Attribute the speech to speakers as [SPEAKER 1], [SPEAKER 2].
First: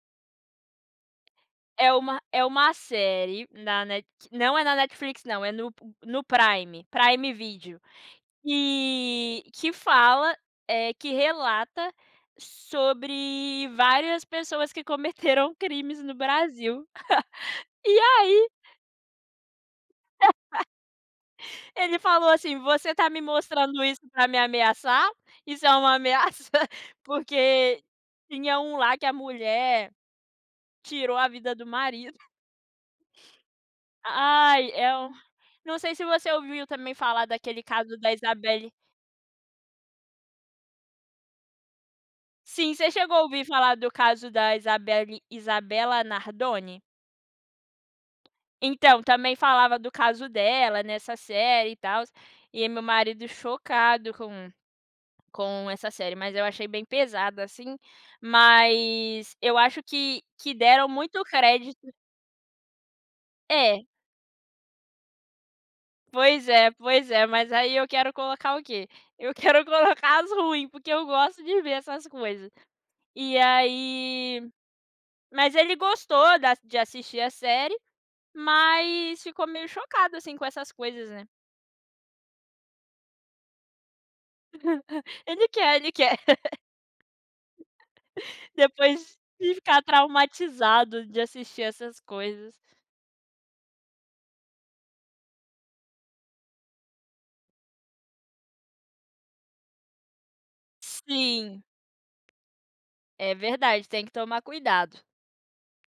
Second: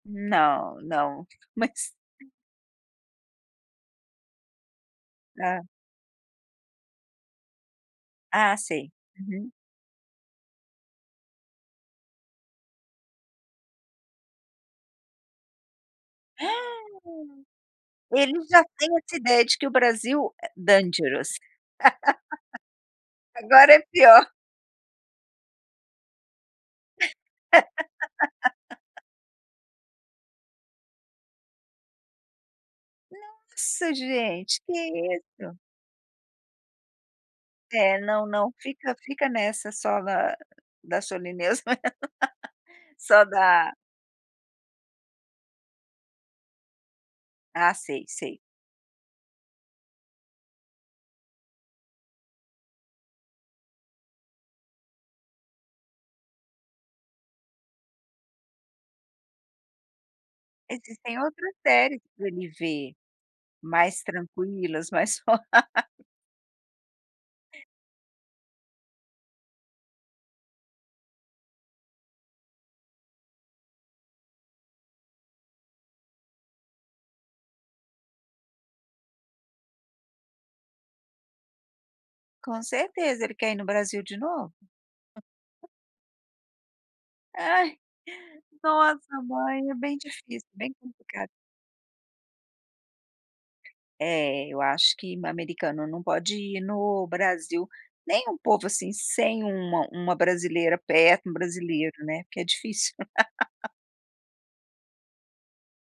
[SPEAKER 1] Não, não
[SPEAKER 2] É
[SPEAKER 1] mas
[SPEAKER 2] uma é uma série na Net não é na Netflix não, é
[SPEAKER 1] Ah.
[SPEAKER 2] no no Prime, Prime Video,
[SPEAKER 1] Ah, sei,
[SPEAKER 2] e
[SPEAKER 1] uhum.
[SPEAKER 2] que fala, eh, que relata sobre várias pessoas que cometeram crimes no Brasil. E
[SPEAKER 1] Ele
[SPEAKER 2] aí
[SPEAKER 1] já tem essa ideia de que o Brasil é dangerous.
[SPEAKER 2] Ele falou assim: "Você tá me
[SPEAKER 1] Agora é
[SPEAKER 2] mostrando isso
[SPEAKER 1] pior.
[SPEAKER 2] para me ameaçar? Isso é uma ameaça?" Porque tinha um lá que a mulher tirou a vida do marido.
[SPEAKER 1] Nossa gente,
[SPEAKER 2] Ai,
[SPEAKER 1] que
[SPEAKER 2] e o
[SPEAKER 1] isso.
[SPEAKER 2] não sei se você ouviu também falar daquele caso
[SPEAKER 1] É
[SPEAKER 2] da
[SPEAKER 1] não, não,
[SPEAKER 2] Isabelly
[SPEAKER 1] fica fica nessa só na da Solineusa,
[SPEAKER 2] Sim, você chegou a
[SPEAKER 1] só
[SPEAKER 2] ouvir
[SPEAKER 1] da
[SPEAKER 2] falar do caso da Isabelly Isabella Nardone?
[SPEAKER 1] Ah, sei sei.
[SPEAKER 2] Então, também falava do caso dela nessa série e tals, e aí meu marido chocado com com essa série, mas eu achei bem pesado, assim, mas eu acho que que deram
[SPEAKER 1] Existem
[SPEAKER 2] muito
[SPEAKER 1] outras
[SPEAKER 2] crédito.
[SPEAKER 1] séries para ele ver,
[SPEAKER 2] É.
[SPEAKER 1] mais tranquilas, mais for
[SPEAKER 2] Pois é, pois é mas aí eu quero colocar o quê? Eu quero colocar as ruim, porque eu gosto de ver essas coisas. E aí mas ele gostou da de assistir a série, mas ficou meio chocado assim com essas coisas, né.
[SPEAKER 1] Com certeza ele quer ir no Brasil de novo?
[SPEAKER 2] Ele
[SPEAKER 1] [unintelligible]
[SPEAKER 2] quer, ele quer.
[SPEAKER 1] Ai,
[SPEAKER 2] Depois
[SPEAKER 1] nossa
[SPEAKER 2] de
[SPEAKER 1] mãe, é
[SPEAKER 2] ficar
[SPEAKER 1] bem difícil, bem
[SPEAKER 2] traumatizado de
[SPEAKER 1] complicado.
[SPEAKER 2] assistir essas coisas.
[SPEAKER 1] É, eu acho que americano não pode ir no Brasil, nem um povo, assim, sem uma uma brasileira perto, um
[SPEAKER 2] Sim.
[SPEAKER 1] brasileiro, né, porque é difícil.
[SPEAKER 2] É verdade, tem que tomar cuidado.